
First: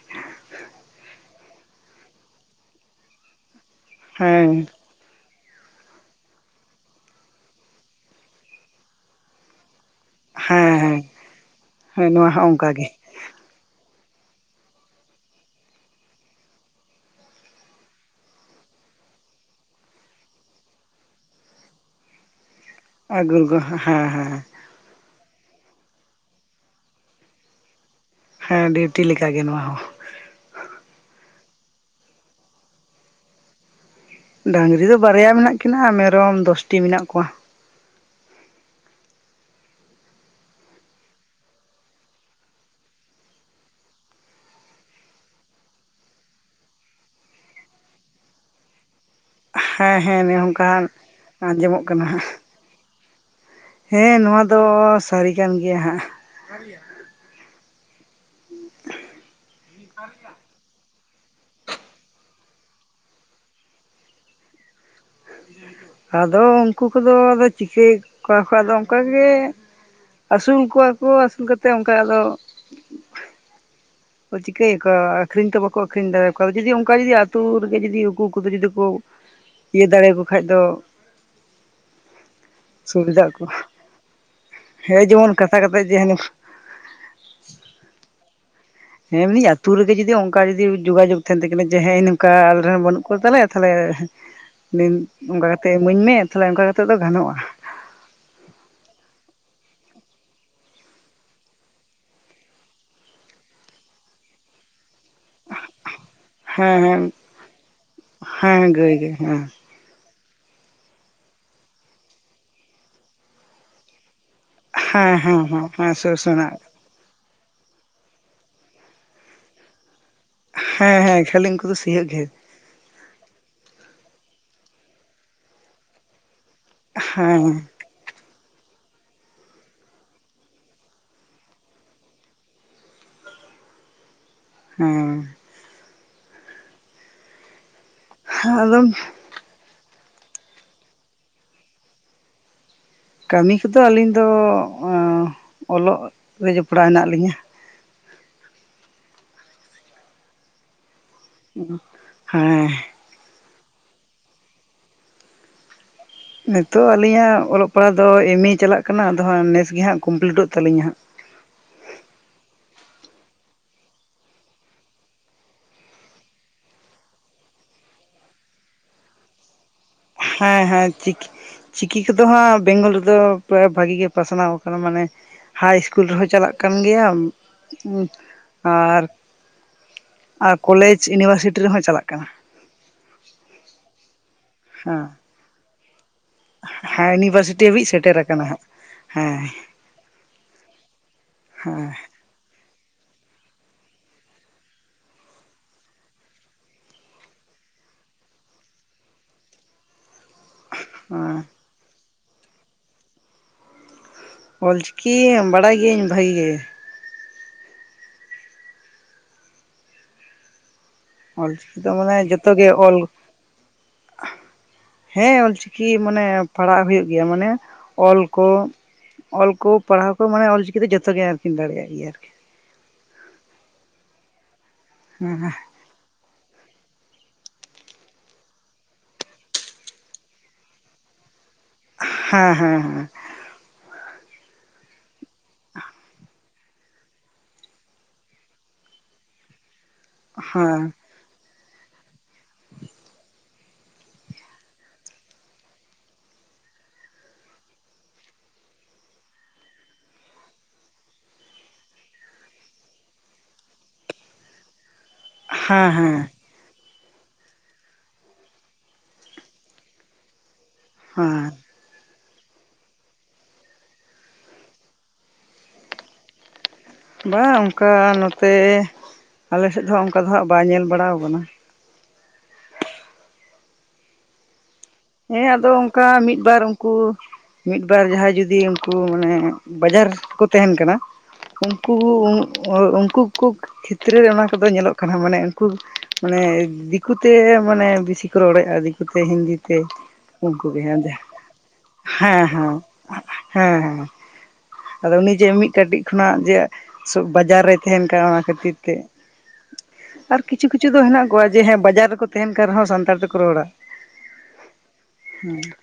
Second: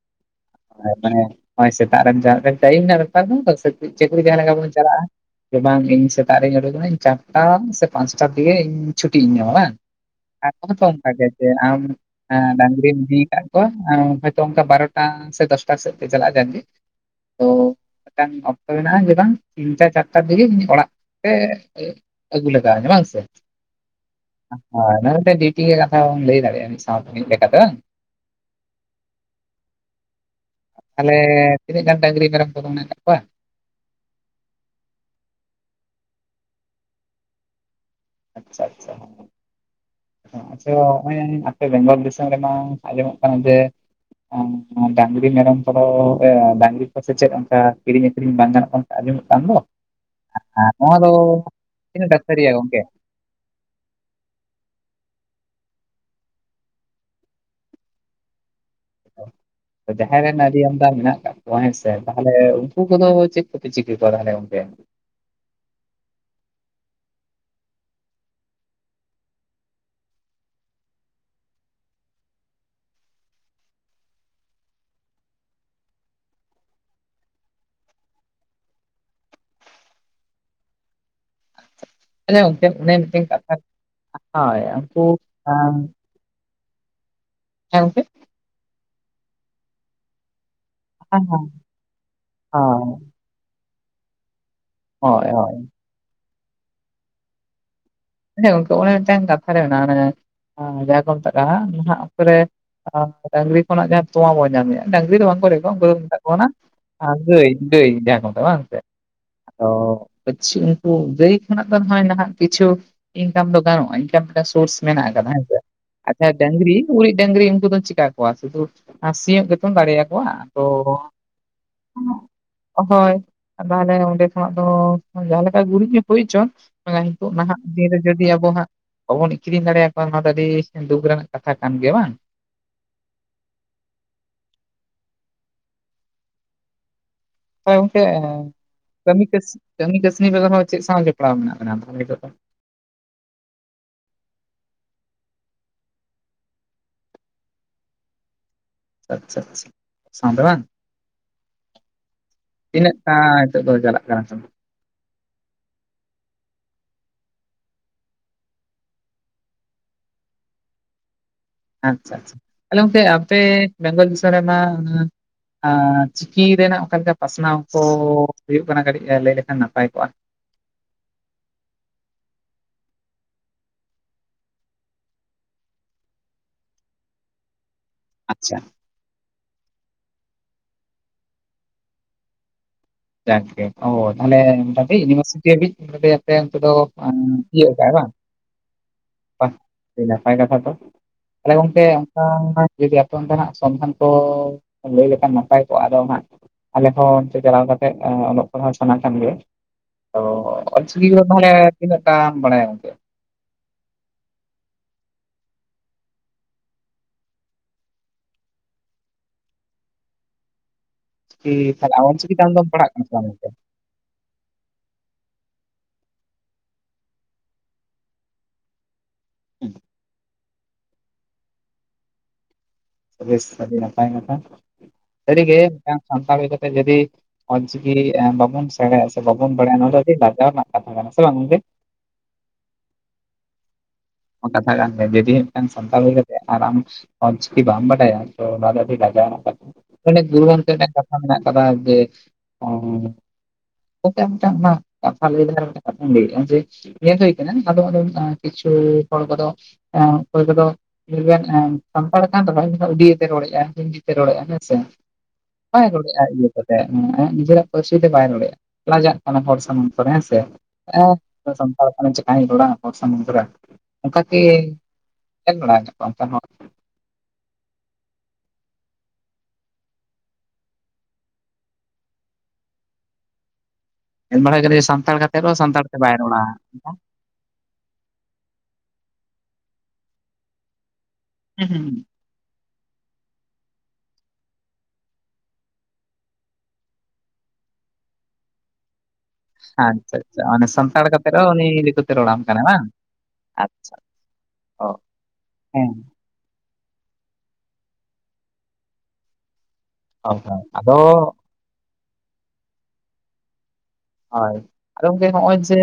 ᱦᱳᱭ ᱢᱟᱱᱮ ᱱᱚᱜᱼᱚᱭ ᱥᱮᱛᱟᱜ ᱨᱮ ᱪᱟᱜ ᱛᱮᱢ, ᱴᱟᱭᱤᱢ ᱨᱮᱱᱟᱜ ᱵᱮᱯᱟᱨ *inaudible* ᱪᱟᱹᱠᱨᱤ ᱡᱟᱦᱟᱸ ᱦᱮᱸ ᱞᱮᱠᱟ ᱵᱚᱱ ᱪᱟᱞᱟᱜᱼᱟ, *inaudible* ᱵᱟᱝ ᱤᱧ ᱥᱮᱛᱟᱜ ᱨᱤᱧ ᱩᱰᱩᱠ ᱮᱱᱟᱹᱧ ᱪᱟᱨᱴᱟ ᱥᱮ ᱯᱟᱸᱪᱴᱟ ᱫᱤᱜᱮ ᱤᱧ ᱪᱷᱩᱴᱤ ᱤᱧ ᱧᱟᱢᱟ ᱵᱟᱝ? ᱮᱠᱫᱚᱢ ᱦᱮᱸ ᱛᱚ ᱦᱮᱸ ᱚᱝᱠᱟ ᱜᱮ ᱪᱮᱫ ᱟᱢ ᱦᱮᱸ ᱱᱚᱣᱟ ᱦᱚᱸ ᱮᱸ ᱚᱱᱠᱟ ᱜᱮ ᱰᱟᱝᱨᱤᱢ ᱤᱫᱤ ᱠᱟᱜ ᱠᱚᱣᱟ *inaudible* ᱦᱚᱭᱛᱚ ᱚᱝᱠᱟ ᱵᱟᱨᱚᱴᱟ ᱥᱮ ᱫᱚᱥᱴᱟ ᱥᱮᱫ ᱯᱮ ᱪᱟᱞᱟᱜᱼᱟ ᱡᱟᱜ ᱜᱮ, ᱛᱚ ᱢᱤᱫᱴᱟᱝ ᱚᱠᱛᱚ ᱢᱮᱱᱟᱜᱼᱟ ᱡᱮ ᱵᱟᱝ ᱛᱤᱱ, ᱪᱟᱨ ᱪᱟᱨᱴᱟ ᱫᱤᱜᱮ ᱤᱧ ᱚᱲᱟᱜ ᱛᱮ ᱟᱹᱜᱩ ᱞᱟᱜᱟᱣ ᱤᱧᱟ ᱵᱟᱝ ᱥᱮ? ᱜᱩᱨ ᱦᱮᱸ ᱦᱮᱸ ᱦᱚᱭ ᱚᱱᱟ ᱫᱚ ᱢᱤᱫᱴᱤᱡ ᱰᱤᱭᱩᱴᱤ ᱜᱮ ᱠᱟᱛᱷᱟᱢ ᱞᱟᱹᱭ ᱫᱟᱲᱮᱭᱟᱜᱼᱟ ᱢᱤᱫ ᱥᱟᱶᱛᱮ, ᱢᱤᱫ ᱞᱮᱠᱟᱛᱮ ᱵᱟᱝ? ᱦᱮᱸ ᱰᱤᱭᱩᱴᱤ ᱞᱮᱠᱟ ᱜᱮ ᱱᱚᱣᱟ ᱦᱚᱸ᱾ ᱛᱟᱞᱦᱮ ᱛᱤᱱᱟᱹᱜ ᱜᱟᱱ ᱰᱟᱝᱨᱤ ᱢᱮᱨᱚᱢ ᱠᱚᱫᱚ ᱢᱮᱱᱟᱜ ᱠᱟᱜ ᱠᱚᱣᱟ? ᱰᱟᱝᱨᱤ ᱫᱚ ᱵᱟᱨᱭᱟ ᱢᱮᱱᱟᱜ ᱠᱤᱱᱟ ᱢᱮᱨᱚᱢ ᱫᱚᱥᱴᱤ ᱢᱮᱱᱟᱜ ᱠᱚᱣᱟ᱾ ᱟᱪᱪᱷᱟ ᱟᱪᱪᱷᱟ ᱦᱳ᱾ *inaudible* ᱟᱪᱪᱷᱟᱳ *inaudible* ᱟᱯᱮ ᱵᱮᱝᱜᱚᱞ ᱫᱤᱥᱚᱢ ᱨᱮᱢᱟ ᱟᱸᱡᱚᱢᱚᱜ ᱠᱟᱱᱟ ᱡᱮ *inaudible* ᱰᱟᱝᱨᱤ ᱢᱮᱨᱚᱢ ᱠᱚᱫᱚ ᱚᱸ ᱰᱟᱝᱨᱤ ᱠᱚ ᱥᱮ ᱪᱮᱫ ᱚᱝᱠᱟ ᱠᱤᱨᱤᱧ ᱟᱠᱷᱨᱤᱧ ᱵᱟᱝ ᱜᱟᱱᱚᱜ ᱠᱟᱱᱟ? ᱟᱸᱡᱚᱢᱚᱜ ᱠᱟᱱ ᱫᱚ᱾ ᱦᱮᱸ ᱦᱮᱸ ᱱᱮ ᱚᱝᱠᱟ, ᱟᱨ ᱱᱚᱣᱟ ᱫᱚ ᱟᱸᱡᱚᱢᱚᱜ ᱠᱟᱱᱟ ᱛᱤᱱᱟᱹᱜ ᱴᱟ ᱦᱟᱸᱜ ᱾ ᱥᱟᱹᱨᱤᱭᱟ ᱜᱚᱝᱠᱮ ᱦᱮᱸ ᱱᱚᱣᱟ ᱫᱚ ᱥᱟᱹᱨᱤ ᱠᱟᱱ ᱜᱮᱭᱟ ᱦᱟᱸᱜ᱾ *unintelligible* ᱛᱚ ᱡᱟᱦᱟᱸᱭ ᱨᱮᱱ ᱟᱹᱰᱤ ᱟᱢᱫᱟ ᱢᱮᱱᱟᱜ ᱠᱟᱜ ᱠᱚᱣᱟ ᱦᱮᱸ ᱥᱮ, ᱛᱟᱦᱚᱞᱮ ᱩᱱᱠᱩ ᱠᱚᱫᱚ ᱪᱮᱫ ᱠᱚᱯᱮ ᱪᱤᱠᱟᱹ ᱠᱚᱣᱟ ᱛᱟᱦᱚᱞᱮ ᱜᱚᱝᱠᱮ? ᱟᱫᱚ ᱩᱱᱠᱩ ᱠᱚᱫᱚ ᱟᱫᱚ ᱪᱤᱠᱟᱹᱭᱮᱜ ᱠᱚᱣᱟ ᱠᱚ ᱟᱫᱚ ᱚᱝᱠᱟ ᱜᱮ ᱟᱹᱥᱩᱞ ᱠᱚᱣᱟ ᱠᱚ ᱟᱹᱥᱩᱞ ᱠᱟᱛᱮᱜ ᱚᱱᱠᱟ ᱟᱫᱚ ᱠᱚ ᱪᱤᱠᱟᱹᱭᱟᱠᱚ ᱟᱠᱷᱨᱤᱧ ᱛᱚ ᱵᱟᱠᱚ ᱟᱹᱠᱷᱨᱤᱧ ᱫᱟᱲᱮᱭᱟᱠᱚᱣᱟ, ᱟᱫᱚ ᱡᱩᱫᱤ ᱚᱝᱠᱟ ᱡᱩᱫᱤ ᱟᱛᱩ ᱨᱮᱜᱮ ᱡᱩᱫᱤ ᱩᱠᱩ ᱩᱠᱩ ᱛᱮ ᱡᱩᱫᱤ ᱠᱚ ᱤᱭᱟᱹ ᱫᱟᱲᱮ ᱟᱠᱚ ᱠᱷᱟᱡ ᱫᱚ ᱟᱪᱪᱷᱟ ᱜᱚᱝᱠᱮ ᱚᱱᱮ ᱢᱤᱫᱴᱮᱱ ᱥᱩᱵᱤᱫᱟᱜ ᱟᱠᱚ, ᱠᱟᱛᱷᱟ ᱦᱳᱭ ᱩᱱᱠᱩ ᱦᱮᱸ ᱡᱮᱢᱚᱱ ᱠᱟᱛᱷᱟ ᱟᱸ ᱠᱟᱛᱷᱟ ᱡᱮ ᱦᱟᱹᱱᱤ ᱦᱮᱸ ᱜᱚᱝᱠᱮ! ᱦᱮᱸ ᱮᱢᱱᱤ ᱟᱹᱛᱩ ᱨᱮᱜᱮ ᱡᱩᱫᱤ ᱚᱝᱠᱟ ᱡᱩᱫᱤ ᱡᱳᱜᱟ ᱡᱳᱜ ᱦᱮᱸ ᱛᱟᱦᱮᱱ ᱦᱮᱸ ᱛᱟᱠᱤᱱᱟ ᱡᱮ ᱦᱮᱸ ᱤᱧ ᱱᱚᱝᱠᱟ ᱟᱞᱮ ᱨᱮᱱ ᱵᱟᱹᱱᱩᱜ ᱦᱳᱭ ᱠᱚᱣᱟ ᱛᱟᱦᱚᱞᱮ ᱛᱟᱦᱚᱞᱮ, *inaudible* ᱦᱳᱭ ᱚᱝᱠᱟ ᱠᱟᱛᱮ ᱤᱢᱟᱹᱧ ᱢ, ᱮ ᱛᱟᱦᱚᱞᱮ ᱚᱝᱠᱟ ᱠᱟᱛᱮᱜ ᱫᱚ ᱜᱟᱱᱚᱜᱼᱟ᱾ ᱵᱩᱡᱷᱟᱹᱣ ᱜᱚᱝᱠᱮ ᱚᱱᱮ ᱢᱤᱫᱴᱟᱹᱝ ᱠᱟᱛᱷᱟ ᱨᱮ ᱢᱮᱱᱟᱜ-ᱟ ᱚᱱᱮ ᱟᱸ ᱡᱟᱦᱟᱸ ᱠᱚ ᱢᱮᱛᱟᱜ ᱠᱟᱱᱟ, ᱱᱟᱦᱟᱜ ᱚᱠᱛᱚ ᱨᱮ ᱰᱟᱝᱨᱤ ᱠᱷᱚᱱᱟᱜ ᱡᱟᱦᱟᱸ ᱛᱳᱣᱟ ᱵᱚᱱ ᱧᱟᱢᱮᱜᱼᱟ, ᱰᱟᱝᱨᱤ ᱫᱚ ᱵᱟᱝ ᱠᱚ ᱞᱟᱹᱭ ᱠᱚᱣᱟ ᱩᱱᱠᱩ ᱫᱚ ᱢᱮᱛᱟᱜ ᱠᱚ ᱠᱟᱱᱟ, ᱦᱮᱸ ᱦᱮᱸ ᱟᱸ ᱜᱟᱹᱭ ᱜᱟᱹᱭ ᱡᱟᱸᱦᱟ ᱠᱚ ᱢᱮᱛᱟᱜ-ᱟ ᱵᱟᱝ ᱦᱮᱸ ᱥᱮ? ᱜᱟᱹᱭ ᱜᱮ ᱦᱮᱸ ᱚ, ᱟᱪᱪᱷᱟ ᱩᱱᱠᱩ ᱜᱟᱹᱭ ᱠᱷᱚᱱᱟᱜ ᱫᱚ ᱱᱚᱜ-ᱚᱭ ᱱᱟᱦᱟᱜ ᱠᱤᱪᱷᱩ ᱤᱱᱠᱟᱢ ᱫᱚ ᱜᱟᱱᱚᱜᱼᱟ, ᱤᱱ ᱠᱟᱢ ᱴᱟᱜ ᱥᱳᱨᱥ ᱢᱮᱱᱟᱜᱼᱟ ᱠᱟᱫᱟ ᱦᱮᱸ ᱥᱮ, ᱟᱪᱪᱷᱟ ᱰᱟᱝᱨᱤᱼᱼ ᱩᱨᱤᱡ ᱰᱟᱹᱝᱨᱤ ᱩᱱᱠᱩ ᱫᱚᱢ ᱪᱤᱠᱟ ᱠᱚᱣᱟ ᱥᱩᱫᱷᱩ ᱟ ᱥᱤᱭᱩᱜᱼᱼ ᱛᱚᱢ ᱫᱟᱲᱮᱭᱟ ᱠᱚᱣᱟ, ᱛᱚᱼᱼ ᱦᱮᱸ ᱦᱮᱸ ᱠᱷᱟᱹᱞᱤ ᱩᱱᱠᱩ ᱫᱚ ᱥᱤᱭᱳᱜ ᱜᱮ ᱚ ᱦᱳᱭ, ᱟᱫᱚ ᱟᱞᱮ ᱚᱸᱰᱮ ᱠᱷᱚᱱᱟᱜ ᱫᱚ ᱡᱟᱦᱟᱸ ᱞᱮᱠᱟ ᱜᱩᱨᱤᱡᱽ ᱜᱮ ᱦᱩᱭ ᱦᱚᱪᱚᱱ ᱢᱟᱱᱮ ᱦᱤᱛᱚᱜ ᱱᱟᱦᱟᱜ ᱦᱮᱸ ᱫᱤᱱ ᱨᱮ ᱡᱩᱫᱤ ᱟᱵᱚ ᱦᱟᱸᱜ, ᱵᱟᱵᱚᱱ ᱟᱠᱷᱤᱨᱤᱧ ᱫᱟᱲᱮᱭᱟ ᱠᱚᱣᱟ ᱱᱚᱣᱟ ᱫᱚ ᱟᱹᱰᱤ ᱫᱩᱠ ᱨᱮᱱᱟᱜ ᱠᱟᱛᱷᱟ ᱠᱟᱱ ᱜᱮᱭᱟ᱾ ᱵᱟᱝ? ᱦᱮᱸ᱾ *unintelligible* ᱜᱚᱝᱠᱮᱻ ᱦᱮᱸ ᱟᱫᱚᱢ ᱠᱟᱹᱢᱤ ᱠᱟᱹᱥ, ᱠᱟᱹᱢᱤ ᱠᱟᱹᱥᱱᱤ ᱵᱮᱜᱚᱨ ᱦᱚᱸ ᱪᱮᱫ ᱥᱟᱶ ᱡᱚᱯᱲᱟᱣ ᱢᱮᱱᱟᱜ ᱵᱮᱱᱟ ᱛᱟᱦᱞᱮ ᱱᱤᱛᱚᱜ ᱫᱚ? ᱠᱟᱹᱢᱤ ᱠᱚᱫᱚ ᱟᱹᱞᱤᱧ ᱫᱚ ᱚᱞᱚᱜ ᱨᱮ ᱡᱚᱯᱲᱟᱣ ᱦᱮᱱᱟᱜ ᱞᱤᱧᱟ᱾ ᱟᱪᱪᱷᱟ ᱟᱪᱷᱟ ᱥᱟᱸᱣᱛᱮ ᱵᱟᱝ? ᱦᱮᱸ ᱟᱸ ᱱᱤᱛᱚᱜ ᱫᱚ ᱪᱟᱞᱟᱜ ᱠᱟᱱᱟᱼᱼ ᱱᱤᱛᱚᱜ ᱟᱹᱞᱤᱧᱟᱸᱜ ᱚᱞᱚᱜ ᱯᱟᱲᱦᱟᱜ ᱫᱚ ᱮᱢ ᱤ ᱪᱟᱞᱟᱜ ᱠᱟᱱᱟ ᱟᱫᱚ ᱦᱟᱸᱜ ᱱᱮᱥ ᱜᱮ ᱦᱟᱸᱜ ᱠᱚᱢᱯᱞᱤᱴᱚᱜ ᱛᱟᱹᱞᱤᱧᱟ ᱦᱟᱸᱜᱼᱼ ᱟᱪᱪᱷᱟ ᱟᱪᱪᱷᱟ ᱛᱟᱞᱦᱮ ᱜᱚᱝᱠᱮ ᱟᱯᱮ ᱵᱮᱝᱜᱚᱞ ᱫᱤᱥᱚᱢ ᱨᱮᱢᱟᱼᱼ ᱪᱤᱠᱤ ᱨᱮᱱᱟᱜ ᱚᱠᱟ ᱞᱮᱠᱟ ᱯᱟᱥᱱᱟᱣ ᱠᱚ ᱦᱩᱭᱩᱜ ᱠᱟᱱᱟ ᱠᱟᱹᱴᱤᱡ ᱞᱟᱹᱭ ᱞᱮᱠᱷᱟᱱ ᱱᱟᱯᱟᱭ ᱠᱚᱜᱼᱟ? ᱦᱮᱸ ᱦᱮᱸ ᱪᱤᱠᱼᱼ ᱪᱤᱠᱤ ᱠᱚᱫᱚ ᱦᱟᱸᱜ ᱵᱮᱝᱜᱚᱞ ᱨᱮᱫᱚᱵᱟ ᱵᱷᱟᱜᱤ ᱜᱮ ᱯᱟᱥᱱᱟᱣ ᱠᱟᱱᱟ ᱢᱟᱱᱮᱼᱼ ᱦᱟᱭ ᱤᱥᱠᱩᱞ ᱨᱮᱦᱚᱸ ᱪᱟᱞᱟᱜ ᱠᱟᱱ ᱜᱮᱭᱟ ᱩᱸ ᱼᱼ ᱟᱪᱪᱷᱟ᱾ ᱟᱨ ᱟᱨ ᱠᱚᱞᱮᱡᱽ ᱤᱭᱩᱱᱤᱵᱷᱟᱨᱥᱤᱴᱤ ᱨᱮᱦᱚᱸ ᱪᱟᱞᱟᱜ ᱠᱟᱱᱟ᱾ ᱡᱟᱠ ᱜᱮ ᱚ ᱛᱟᱦᱞᱮ ᱦᱮᱸ ᱤᱭᱩᱱᱤᱵᱷᱟᱨᱥᱤᱴᱤ ᱦᱟᱹᱵᱤᱡᱽ ᱛᱟᱞᱦᱮ ᱯᱮ ᱼᱼ ᱛᱟᱞᱦᱮ ᱱᱤᱛᱚ ᱫᱚ ᱦᱮᱸ ᱟᱸ ᱤᱭᱩᱱᱤᱵᱷᱟᱨᱥᱤᱴᱤ ᱛᱤᱭᱟᱹᱜ ᱦᱟᱹᱵᱤᱡ ᱠᱟᱜᱼᱟᱭ ᱥᱮᱴᱮᱨ ᱟᱠᱟᱱᱟ ᱦᱟᱸᱜ ᱦᱮᱸ ᱵᱟᱝ ᱟᱹᱰᱤ ᱱᱟᱯᱟᱭ ᱠᱟᱛᱷᱟ ᱛᱚ᱾ ᱛᱟᱞᱦᱮ ᱜᱚᱝᱠᱮᱼᱼ ᱦᱮᱸ ᱟᱸ ᱡᱩᱫᱤ ᱟᱯᱮ ᱚᱱᱛᱮ ᱱᱟᱜ ᱥᱚᱱᱫᱷᱟᱱ ᱠᱚ ᱞᱟᱹᱭ ᱞᱮᱠᱷᱟᱱ ᱱᱟᱯᱟᱭ ᱠᱚᱜᱼᱟ ᱟᱫᱚ ᱦᱟᱸᱜᱼᱼ ᱟᱞᱮ ᱦᱚᱸ ᱥᱮ ᱪᱟᱞᱟᱣ ᱠᱟᱛᱮᱼᱼ ᱚᱞᱚᱜ ᱯᱟᱲᱦᱟᱣ ᱥᱟᱱᱟ ᱠᱟᱱ ᱜᱮ ᱛᱚ ᱚᱞᱪᱤᱠᱤ ᱫᱚ ᱛᱟᱦᱞᱮᱼᱼ ᱛᱤᱱᱟᱹᱜ ᱴᱟᱢ ᱵᱟᱲᱟᱭᱟ ᱜᱚᱢᱠᱮ? ᱚᱞ ᱪᱤᱠᱤ ᱵᱟᱲᱟᱭ ᱜᱤᱭᱟᱹᱟᱹᱧ ᱵᱷᱟᱜᱤ ᱜᱮ᱾ ᱪᱤᱠᱤ ᱚᱞᱪᱤᱠᱤ ᱫᱚ ᱛᱟᱦᱞᱮ ᱟᱢ ᱢᱟᱱᱮ ᱚᱞᱪᱤᱠᱤ ᱛᱮ ᱡᱚᱛᱚ ᱟᱢᱫᱚᱢ ᱜᱮ ᱯᱟᱲᱦᱟᱜ ᱠᱟᱱᱟ ᱚᱞ ᱥᱮ ᱵᱟᱝ ᱜᱚᱢᱠᱮᱼᱼ ᱦᱮᱸ ᱚᱞᱪᱤᱠᱤ ᱢᱟᱱᱮ ᱯᱟᱲᱦᱟᱜ ᱦᱩᱭᱩᱜ ᱜᱮᱭᱟ ᱢᱟᱱᱮ ᱚᱞ ᱠᱚᱼᱼ ᱚᱞ ᱠᱩ ᱦᱩᱸ, ᱯᱟᱲᱦᱟᱣ ᱠᱩ ᱢᱟᱱᱮ ᱚᱞ ᱪᱤᱠᱤ ᱫᱚ ᱡᱚᱛᱚᱜᱮ ᱟᱨᱠᱤᱱ ᱫᱟᱲᱮᱭᱟᱜ ᱜᱮᱭᱟ ᱟᱨᱠᱤᱼᱼ ᱵᱮᱥ ᱟᱹᱰᱤ ᱱᱟᱯᱟᱭ ᱱᱟᱯᱟᱭ ᱦᱮᱸ ᱦᱮᱸ ᱥᱟᱹᱨᱤᱜᱮ ᱢᱤᱫᱴᱟᱝ ᱥᱟᱱᱛᱟᱲ ᱦᱩᱭ ᱠᱟᱛᱮᱜ ᱡᱩᱫᱤᱼᱼ ᱚᱞᱪᱤᱠᱤ ᱮᱸ ᱵᱟᱵᱚᱱ ᱥᱮᱸᱬᱟᱭᱟ ᱥᱮ ᱵᱟᱵᱚᱱ ᱵᱟᱲᱟᱭᱟ ᱱᱚᱶᱟ ᱫᱚ ᱟᱹᱰᱤ ᱞᱟᱡᱟᱣ ᱨᱮᱱᱟᱜ ᱠᱟᱛᱷᱟ ᱠᱟᱱᱟ ᱥᱮ ᱵᱟᱝ ᱜᱚᱝᱠᱮ᱾ ᱦᱮᱸ ᱦᱮᱸ ᱦᱮᱸ ᱚᱱᱟ ᱠᱟᱛᱷᱟ ᱠᱟᱱ ᱡᱮ ᱡᱩᱫᱤᱳ ᱢᱤᱫᱴᱟᱝ ᱥᱟᱱᱛᱟᱲ ᱦᱩᱭ ᱠᱟᱛᱮ ᱟᱨ ᱟᱢᱼᱼ ᱚᱞ ᱪᱤᱠᱤ ᱵᱟᱢ ᱵᱟᱰᱟᱭᱟ ᱛᱚ ᱚᱱᱟᱫᱚ ᱟᱹᱰᱤ ᱞᱟᱡᱟᱣ ᱨᱮᱱᱟᱜ ᱠᱟᱛᱷᱟ ᱢᱟᱱᱮ ᱫᱩᱨᱼᱼ ᱦᱮᱸ ᱢᱮᱱᱟᱜ ᱠᱟᱫᱟ ᱡᱮ ᱩᱸᱼᱼ ᱜᱚᱝᱠᱮ ᱢᱤᱫᱴᱟᱝ ᱚᱱᱟ ᱠᱟᱛᱷᱟ ᱞᱟᱹᱭ ᱞᱮᱠᱷᱟᱱ ᱢᱤᱫᱴᱟᱝ ᱠᱟᱛᱷᱟ ᱞᱤᱧ ᱞᱟᱹᱭᱮᱜᱼᱟ ᱡᱮ ᱼᱼ ᱧᱮᱞ ᱦᱩᱭ ᱠᱟᱱᱟ ᱟᱫᱚᱢ ᱟᱫᱚᱢ ᱟᱸ ᱠᱤᱪᱷᱩ ᱦᱚᱲ ᱠᱚᱫᱚ ᱟᱸ ᱚᱠᱚᱭ ᱠᱚᱫᱚ ᱼᱼ ᱥᱟᱱᱛᱟᱲ ᱠᱟᱱ ᱨᱮᱦᱚᱸᱭ ᱩᱰᱤᱭᱟᱹ ᱛᱮ ᱨᱚᱲᱮᱜᱼᱟ ᱦᱤᱱᱫᱤ ᱛᱮ ᱨᱚᱲᱮᱜᱼᱟ ᱦᱮᱸ ᱥᱮ᱾ ᱵᱟᱭ ᱨᱚᱲᱮᱜᱼᱟ ᱦᱮᱸ ᱟᱡᱜᱮ᱾ ᱟᱭᱟᱜ ᱱᱤᱡᱮᱨᱟᱜ ᱯᱟᱹᱨᱥᱤ ᱛᱮ ᱵᱟᱭ ᱨᱚᱲᱮᱜᱼᱟ ᱞᱟᱡᱟᱜ ᱠᱟᱱᱟ ᱦᱚᱲ ᱥᱟᱢᱟᱝ ᱠᱚᱨᱮ ᱦᱮᱸ ᱥᱮ᱾ ᱦᱮᱸ ᱮᱸ ᱥᱟᱸᱱᱛᱟᱲ ᱠᱟᱹᱱᱟᱹᱧ ᱪᱮᱠᱟᱧ ᱨᱚᱲᱟ ᱦᱚᱲ ᱥᱟᱢᱟᱝ ᱠᱚᱨᱮ᱾ ᱚᱝᱠᱟ ᱠᱤ ᱧᱮᱞ ᱵᱟᱲᱟᱣ ᱠᱟᱫ ᱠᱚᱣᱟᱢ ᱚᱱᱠᱟᱱ ᱦᱚᱲ? ᱵᱟᱝ ᱚᱱᱠᱟ ᱱᱚᱛᱮ ᱟᱞᱮᱥᱮᱫ ᱫᱚ ᱦᱟᱸᱜ ᱚᱱᱠᱟ ᱫᱚ ᱦᱟᱸᱜ ᱵᱟᱭ ᱧᱮᱞ ᱵᱟᱲᱟᱣ ᱠᱟᱱᱟ᱾ ᱮᱱ ᱵᱟᱲᱟᱜᱟ ᱡᱟᱱᱤ ᱥᱟᱢᱼᱼ ᱦᱮᱸ ᱟᱫᱚ ᱚᱝᱠᱟ ᱢᱤᱫ ᱵᱟᱨ ᱩᱝᱠᱩᱼᱼ ᱢᱤᱫ ᱵᱟᱨ ᱡᱟᱦᱟᱸᱭ ᱡᱩᱫᱤ ᱩᱝᱠᱩ ᱢᱟᱱᱮ ᱵᱟᱡᱟᱨ ᱨᱮ ᱠᱚ ᱛᱟᱦᱮᱱ ᱠᱟᱱᱟ ᱩᱝᱠᱩᱼᱼ ᱚ ᱩᱝᱠᱩ ᱠᱩᱜ ᱠᱷᱮᱛᱨᱮ ᱨᱮ ᱚᱱᱟ ᱠᱚᱫᱚ ᱧᱮᱞᱚᱜ ᱠᱟᱱᱟ ᱢᱟᱱᱮ ᱩᱱᱠᱩ ᱢᱟᱱᱮ ᱫᱤᱠᱩᱛᱮ ᱢᱟᱱᱮ ᱵᱮᱥᱤ ᱠᱚ ᱨᱚᱲᱮᱫᱼᱟ ᱫᱤᱠᱩ, ᱥᱮ ᱦᱤᱱᱫᱤ ᱾ ᱟᱪᱪᱷᱟ ᱟᱪᱪᱷᱟ ᱢᱟᱱᱮ ᱩᱱᱠᱩ ᱜᱮ ᱦᱮ ᱥᱟᱱᱛᱟᱲ ᱦᱮᱸ ᱠᱟᱛᱮᱫ ᱨᱮᱦᱚᱸ ᱩᱱᱤ ᱫᱤᱠᱩᱛᱮ ᱨᱚᱲᱟᱢ ᱦᱮᱸ ᱠᱟᱱᱟ ᱵᱟᱝ ᱦᱮᱸ ᱟᱪᱪᱷᱟ ᱦᱮᱸ ᱾ ᱚ ᱟᱫᱚ ᱩᱱᱤ ᱡᱮ ᱢᱤᱫ ᱦᱮᱸ ᱠᱟᱹᱴᱤᱡ ᱠᱷᱚᱱᱟᱜ ᱡᱮ, ᱵᱟᱡᱟᱨ ᱨᱮᱭ ᱛᱟᱦᱮᱱ ᱠᱟᱱᱟ ᱚᱱᱟ ᱠᱷᱟᱹᱛᱤᱨ ᱛᱮ ᱦᱳᱭ ᱟᱨ ᱦᱳᱭ ᱠᱤᱪᱷᱩ ᱠᱤᱪᱷᱩ ᱟᱫᱚ ᱫᱚ ᱦᱮᱱᱟᱜ ᱠᱚᱣᱟ᱾ ᱡᱮ ᱦᱮᱸ ᱵᱟᱡᱟᱨ ᱨᱮᱠᱚ ᱛᱟᱦᱮᱱ ᱠᱟᱱ ᱨᱮᱦᱚᱸ ᱥᱟᱱᱛᱟᱲ ᱛᱮᱠᱚ ᱨᱚᱲᱟ᱾ ᱦᱳᱭ ᱟᱫᱚ ᱜᱚᱝᱠᱮ ᱱᱚᱜᱼᱚᱭ ᱡᱮᱼᱼ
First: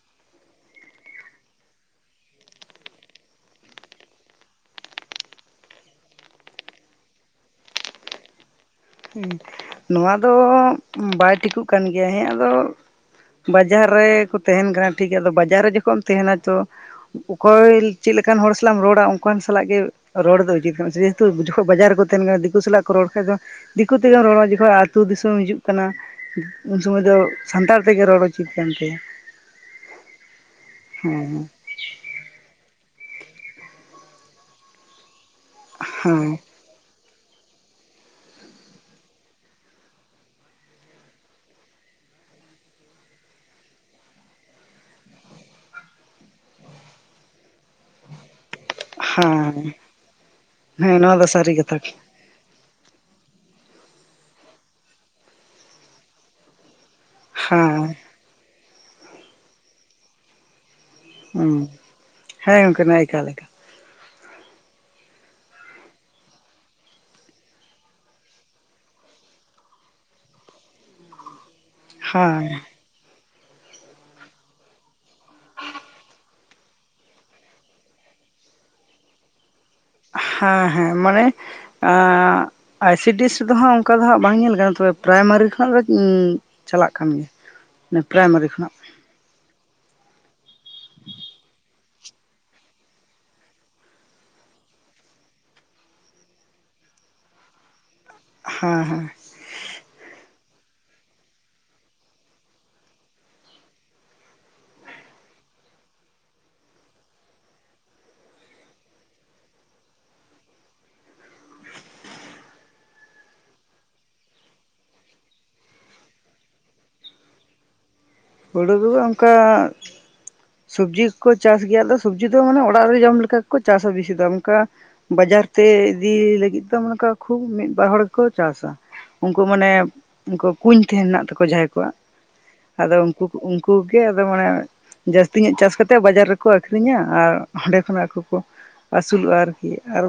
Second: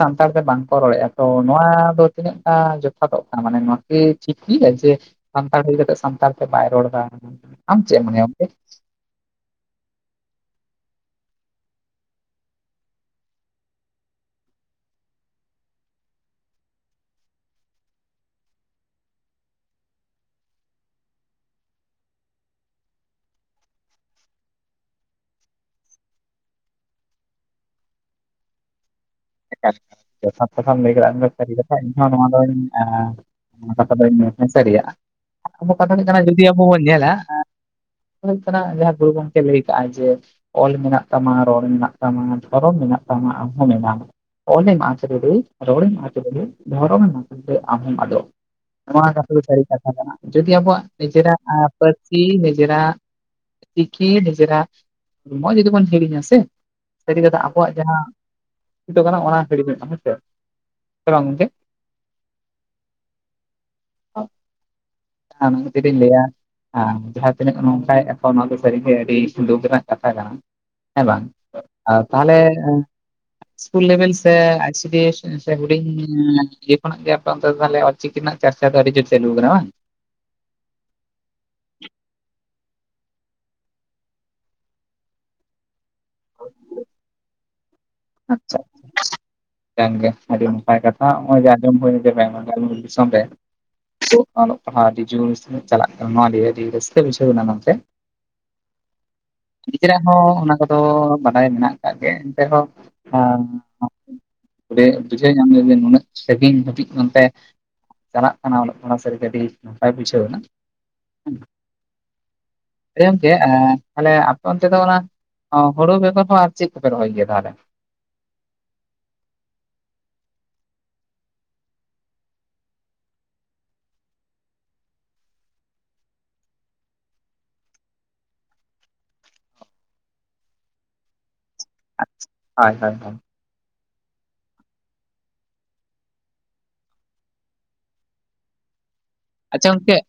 ᱥᱟᱱᱛᱟᱲ ᱛᱮ ᱵᱟᱝᱠᱚ ᱨᱚᱲᱮᱫᱼᱟ ᱛᱚ ᱱᱚᱣᱟ ᱫᱚ ᱛᱤᱱᱟᱹᱜ ᱜᱟ ᱡᱚᱛᱷᱟᱛᱚᱜ ᱠᱟᱱᱟ ᱢᱟᱱᱮ ᱱᱚᱣᱟᱠᱤ ᱴᱷᱤᱠ ᱜᱮᱭᱟ ᱡᱮ? ᱥᱟᱱᱛᱟᱲ ᱦᱳᱭ ᱠᱟᱛᱮᱜ ᱥᱟᱱᱛᱟᱲ ᱛᱮ ᱵᱟᱭ ᱨᱚᱲ ᱫᱟ ᱟᱢ ᱪᱮᱫ ᱢᱚᱱᱮ ᱜᱚᱝᱠᱮ? ᱱᱚᱣᱟ ᱫᱚ ᱵᱟᱭ ᱴᱷᱤᱠᱚᱜ ᱠᱟᱱ ᱜᱮᱭᱟ ᱦᱮᱸ ᱟᱫᱚᱼᱼ ᱵᱟᱡᱟᱨ ᱨᱮᱠᱚ ᱛᱟᱦᱮᱱ ᱠᱟᱱᱟ ᱴᱷᱤᱠ ᱜᱮᱭᱟ ᱟᱫᱚ ᱵᱟᱡᱟᱨ ᱨᱮ ᱡᱚᱠᱷᱚᱡ ᱮᱢ ᱛᱟᱦᱮᱱᱟ ᱛᱚᱼᱼ ᱚᱠᱚᱭ ᱪᱮᱫᱞᱮᱠᱟᱱ ᱦᱚᱲ ᱥᱟᱞᱟᱜ ᱮᱢ ᱨᱚᱲᱟ ᱚᱱᱠᱟᱱ ᱥᱟᱞᱟᱜ ᱜᱮᱼᱼ ᱨᱚᱲ ᱫᱚ ᱩᱪᱤᱛ ᱠᱟᱱᱟ ᱡᱮᱦᱮᱛᱩ ᱡᱚᱠᱷᱚᱡ ᱵᱟᱡᱟᱨ ᱨᱮᱠᱚ ᱛᱟᱦᱮᱱ ᱠᱟᱱᱟ ᱫᱤᱠᱩ ᱥᱟᱞᱟᱜ ᱠᱚ ᱨᱚᱲ ᱠᱷᱟᱡ ᱫᱚᱼᱼ ᱫᱤᱠᱩ ᱛᱮᱜᱮ ᱨᱚᱲ ᱡᱚᱠᱷᱚᱱ ᱟᱹᱛᱩᱳ ᱫᱤᱥᱚᱢ ᱦᱤᱡᱩᱜ ᱠᱟᱱᱟ᱾ ᱩᱱ ᱥᱩᱚᱢᱚᱭ ᱫᱚ ᱥᱟᱱᱛᱟᱲ ᱛᱮᱜᱮ ᱨᱚᱲ ᱩᱪᱤᱛ ᱠᱟᱱ ᱛᱟᱭᱟ᱾ ᱡᱚᱛᱷᱟᱛ ᱠᱟᱛᱷᱟᱢ ᱞᱟᱹᱭ ᱠᱮᱫᱟᱼᱼ ᱤᱧ ᱦᱮᱸ ᱱᱚᱣᱟ ᱫᱚ ᱠᱟᱛᱷᱟ ᱫᱚ ᱢᱮᱱ ᱥᱟᱨᱤᱣᱟᱜᱼᱟ ᱠᱟᱛᱷᱟ ᱦᱩᱭᱩᱜ ᱠᱟᱱᱟ ᱦᱮᱸ ᱡᱩᱫᱤᱼᱼ ᱟᱵᱚ ᱵᱚᱱ ᱧᱮᱞᱟ ᱦᱩᱭᱩᱜ ᱠᱟᱱᱟ ᱡᱟᱦᱟᱸ ᱜᱩᱨᱩ ᱜᱚᱝᱠᱮ ᱞᱟᱹᱭ ᱠᱟᱜᱼᱟ ᱡᱮᱼᱼ ᱚᱞ ᱢᱮᱱᱟᱜ ᱛᱟᱢᱟ ᱨᱚᱲ ᱢᱮᱱᱟᱜ ᱛᱟᱢᱟ ᱫᱷᱚᱨᱚᱢ ᱢᱮᱱᱟᱜ ᱛᱟᱢᱟ ᱟᱢᱦᱚᱸ ᱢᱮᱱᱟᱢᱟ᱾ ᱚᱞ ᱮᱢ ᱟᱫ ᱞᱮᱨᱮ‌, ᱨᱚᱨ ᱮᱢ ᱟᱫ ᱞᱮᱨᱮ, ᱫᱷᱚᱨᱚᱢ ᱟᱫ ᱞᱮᱨᱮ ᱟᱢ ᱦᱚᱢ ᱟᱫᱚᱜᱼᱟ᱾ ᱱᱚᱣᱟ ᱠᱟᱛᱷᱟ ᱫᱚ ᱥᱟᱹᱨᱤ ᱦᱮᱸ ᱠᱟᱛᱷᱟ ᱠᱟᱱᱟ ᱡᱩᱫᱤ ᱟᱵᱚᱣᱟᱜ ᱦᱮᱸ ᱱᱚᱣᱟ ᱫᱚ ᱱᱤᱡᱮᱨᱟᱜ ᱥᱟᱹᱨᱤ ᱠᱟᱛᱷᱟ ᱯᱟᱨᱥᱤᱼᱼ ᱴᱤᱠᱤ ᱱᱤᱡᱨᱟ ᱪᱤᱠᱤ ᱱᱤᱡᱨᱟᱢ ᱚᱜᱚᱭ ᱡᱫᱤ ᱵᱚᱱ ᱦᱤᱲᱤᱧᱟ ᱥᱮᱼᱼ ᱥᱟᱹᱨᱤ ᱠᱟᱛᱮ ᱟᱵᱚᱣᱟᱜ ᱦᱮᱸ ᱡᱟᱦᱟᱸ ᱪ ᱠᱟᱱᱟ ᱚᱱᱟ ᱦᱤᱲᱤᱧᱚᱜᱼᱟ ᱦᱮᱸᱥᱮ, ᱦᱩᱸ ᱦᱮᱸ ᱜᱚᱝᱠᱮ ᱱᱟ ᱮᱠᱟᱞ ᱮᱠᱟᱞ᱾ ᱟᱢ ᱛᱤᱨᱮᱢ ᱞᱟᱹᱭᱟ᱾ ᱡᱟᱦᱟᱸ ᱛᱤᱱᱟᱹᱜ ᱱᱝᱠᱟᱭᱫᱟ ᱚᱱᱟ ᱫᱚ ᱥᱟᱨᱤ ᱟᱹᱰᱤ ᱫᱩᱠ ᱨᱮᱱᱟᱜ ᱠᱟᱛᱷᱟ ᱠᱟᱱᱟ ᱦᱮᱸ ᱵᱟᱝ? ᱛᱟᱦᱚᱞᱮᱼᱼ ᱦᱮᱸ ᱥᱚᱠᱩᱞ ᱞᱮᱵᱮᱞ ᱥᱮ ᱟᱭᱥᱤᱮᱥ ᱦᱩᱰᱤᱧ ᱤᱭᱟ ᱠᱷᱚᱱᱟᱜ ᱜᱮ ᱟᱯᱮ ᱚᱱᱛᱮ ᱫᱚ ᱟᱞᱼᱪᱤᱠᱤᱼᱼ ᱪᱤᱠᱤᱱᱟ ᱪᱟᱨᱪᱟ ᱫᱚ ᱟᱰᱤ ᱡᱳᱨ ᱪᱟᱞᱩ ᱠᱟᱱᱟ ᱵᱟᱝ? ᱦᱮᱸ ᱦᱮᱸ ᱢᱟᱱᱮ, ᱟᱭᱥᱤᱰᱤᱭ ᱮᱥ ᱨᱮ ᱦᱜ ᱚᱱᱠᱟ ᱫᱚ ᱦᱜ ᱵᱟᱝ ᱧᱮᱞ ᱠᱟᱱᱟ ᱛᱚᱵᱮ ᱯᱨᱟᱭᱢᱟᱨᱤ ᱠᱷᱚᱱᱟᱜ ᱫᱚᱼᱼ ᱤ ᱪᱟᱞᱟᱜ ᱠᱟᱱ ᱜᱮᱭᱟ᱾ ᱯᱨᱟᱭᱢᱟᱨᱤ ᱟᱪᱪᱷᱟ ᱾ ᱠᱷᱚᱱᱟᱜ ᱠᱟᱱ ᱜᱮ ᱟᱹᱰᱤ ᱱᱟᱯᱟᱭ ᱠᱟᱛᱷᱟ ᱱᱚᱜ ᱚᱭ ᱡᱮ ᱟᱸᱡᱚᱢ ᱦᱩᱭᱱᱟ ᱡᱮ ᱵᱟᱝ ᱟᱵ ᱫᱤᱥᱚᱢ ᱨᱮᱼᱼ ᱛ ᱚᱞᱚᱜ ᱯᱟᱲᱦᱟᱜ ᱟᱹᱰᱤ ᱡᱳᱨ ᱪᱟᱞᱟᱜ ᱠᱟᱱᱟ ᱱᱚᱣᱟ ᱟᱹᱰᱤ ᱨᱟᱹᱥᱠᱟᱹ ᱵᱩᱡᱷᱟᱹᱣ ᱠᱟᱱᱟ ᱱᱚᱛᱮ᱾ ᱦᱮᱸ ᱦᱮᱸ᱾ ᱱᱤᱡᱮᱨᱟᱜ ᱦᱚᱸ ᱚᱱᱟ ᱠᱚᱫᱚ ᱵᱟᱰᱟᱭ ᱢᱮᱱᱟᱜ ᱟᱠᱟᱫ ᱜᱮᱭᱟ ᱮᱱᱛᱮᱦᱚᱸᱼᱼ ᱵᱩᱡᱷᱟᱹᱣ ᱧᱟᱢ ᱞᱮ ᱡᱮ ᱱᱩᱱᱟᱹᱜ ᱥᱟᱹᱜᱤᱧ ᱦᱟᱹᱵᱤᱡ ᱚᱱᱛᱮ, ᱪᱟᱞᱟᱜ ᱠᱟᱱᱟ ᱚᱞᱚᱜ ᱯᱟᱲᱟ ᱥᱟᱹᱨᱤᱜᱮ ᱟᱹᱰᱤ ᱱᱟᱯᱟᱭ ᱵᱩᱡᱷᱟᱹᱣ ᱮᱱᱟ ᱦᱮᱸ᱾ ᱦᱮᱸ ᱜᱚᱢᱠᱮ ᱛᱟᱞᱦᱮ ᱟᱯᱮ ᱚᱱᱛᱮ ᱫᱚ ᱚᱱᱟᱼᱼ ᱚ ᱦᱩᱲᱩ ᱵᱮᱜᱟᱨ ᱦᱚᱸ ᱟᱨ ᱪᱮᱫ ᱠᱚᱯᱮ ᱨᱚᱦᱚᱭ ᱜᱮᱭᱟ ᱛᱟᱦᱚᱞᱮ? ᱦᱩᱲᱩ ᱫᱚ ᱚᱱᱠᱟᱼᱼ ᱥᱚᱵᱽᱡᱤ ᱠᱚᱠᱚ ᱪᱟᱥ ᱜᱮᱭᱟ ᱟᱫᱚ ᱥᱚᱵᱡᱤ ᱫᱚ ᱢᱟᱱᱮ ᱚᱲᱟᱜ ᱨᱮ ᱡᱚᱢ ᱞᱮᱠᱟ ᱜᱮᱠᱚ ᱪᱟᱥᱟ, ᱵᱮᱥᱤ ᱫᱚ ᱚᱱᱠᱟ᱾ ᱵᱟᱡᱟᱨ ᱛᱮ ᱤᱫᱤ ᱞᱟᱹᱜᱤᱫ ᱫᱚ ᱚᱱᱠᱟ ᱠᱷᱩᱵ ᱢᱤᱫᱵᱟᱨ ᱦᱚᱲ ᱜᱮᱠᱚ ᱪᱟᱥᱟ᱾ ᱩᱱᱠᱩ ᱢᱟᱱᱮ ᱩᱱᱠᱩ ᱠᱩᱧ ᱛᱟᱦᱮᱱ ᱦᱮᱱᱟᱜ ᱛᱟᱠᱚᱣᱟ ᱡᱟᱦᱟᱸᱭ ᱠᱚᱣᱟᱜ ᱦᱳᱭ ᱦᱳᱭ ᱟᱫᱚᱼᱼ ᱦᱳᱭ ᱩᱱᱠᱩ ᱜᱮ ᱟᱫᱚ ᱢᱟᱱᱮ‌ᱼᱼ ᱡᱟᱹᱥᱛᱤ ᱧᱚᱜ ᱪᱟᱥ ᱠᱟᱛᱮᱫ ᱵᱟᱡᱟᱨ ᱨᱮᱠᱚ ᱟᱠᱷᱨᱤᱧᱟ ᱟᱨ ᱚᱸᱰᱮ ᱠᱷᱚᱱᱟᱜ ᱟᱠᱚ ᱠᱚᱼᱼ ᱟᱹᱥᱩᱞᱚᱜᱼᱟ ᱟᱪᱪᱷᱟ ᱟᱨᱠᱤ ᱜᱚᱝᱠᱮ ᱟᱨᱼᱼ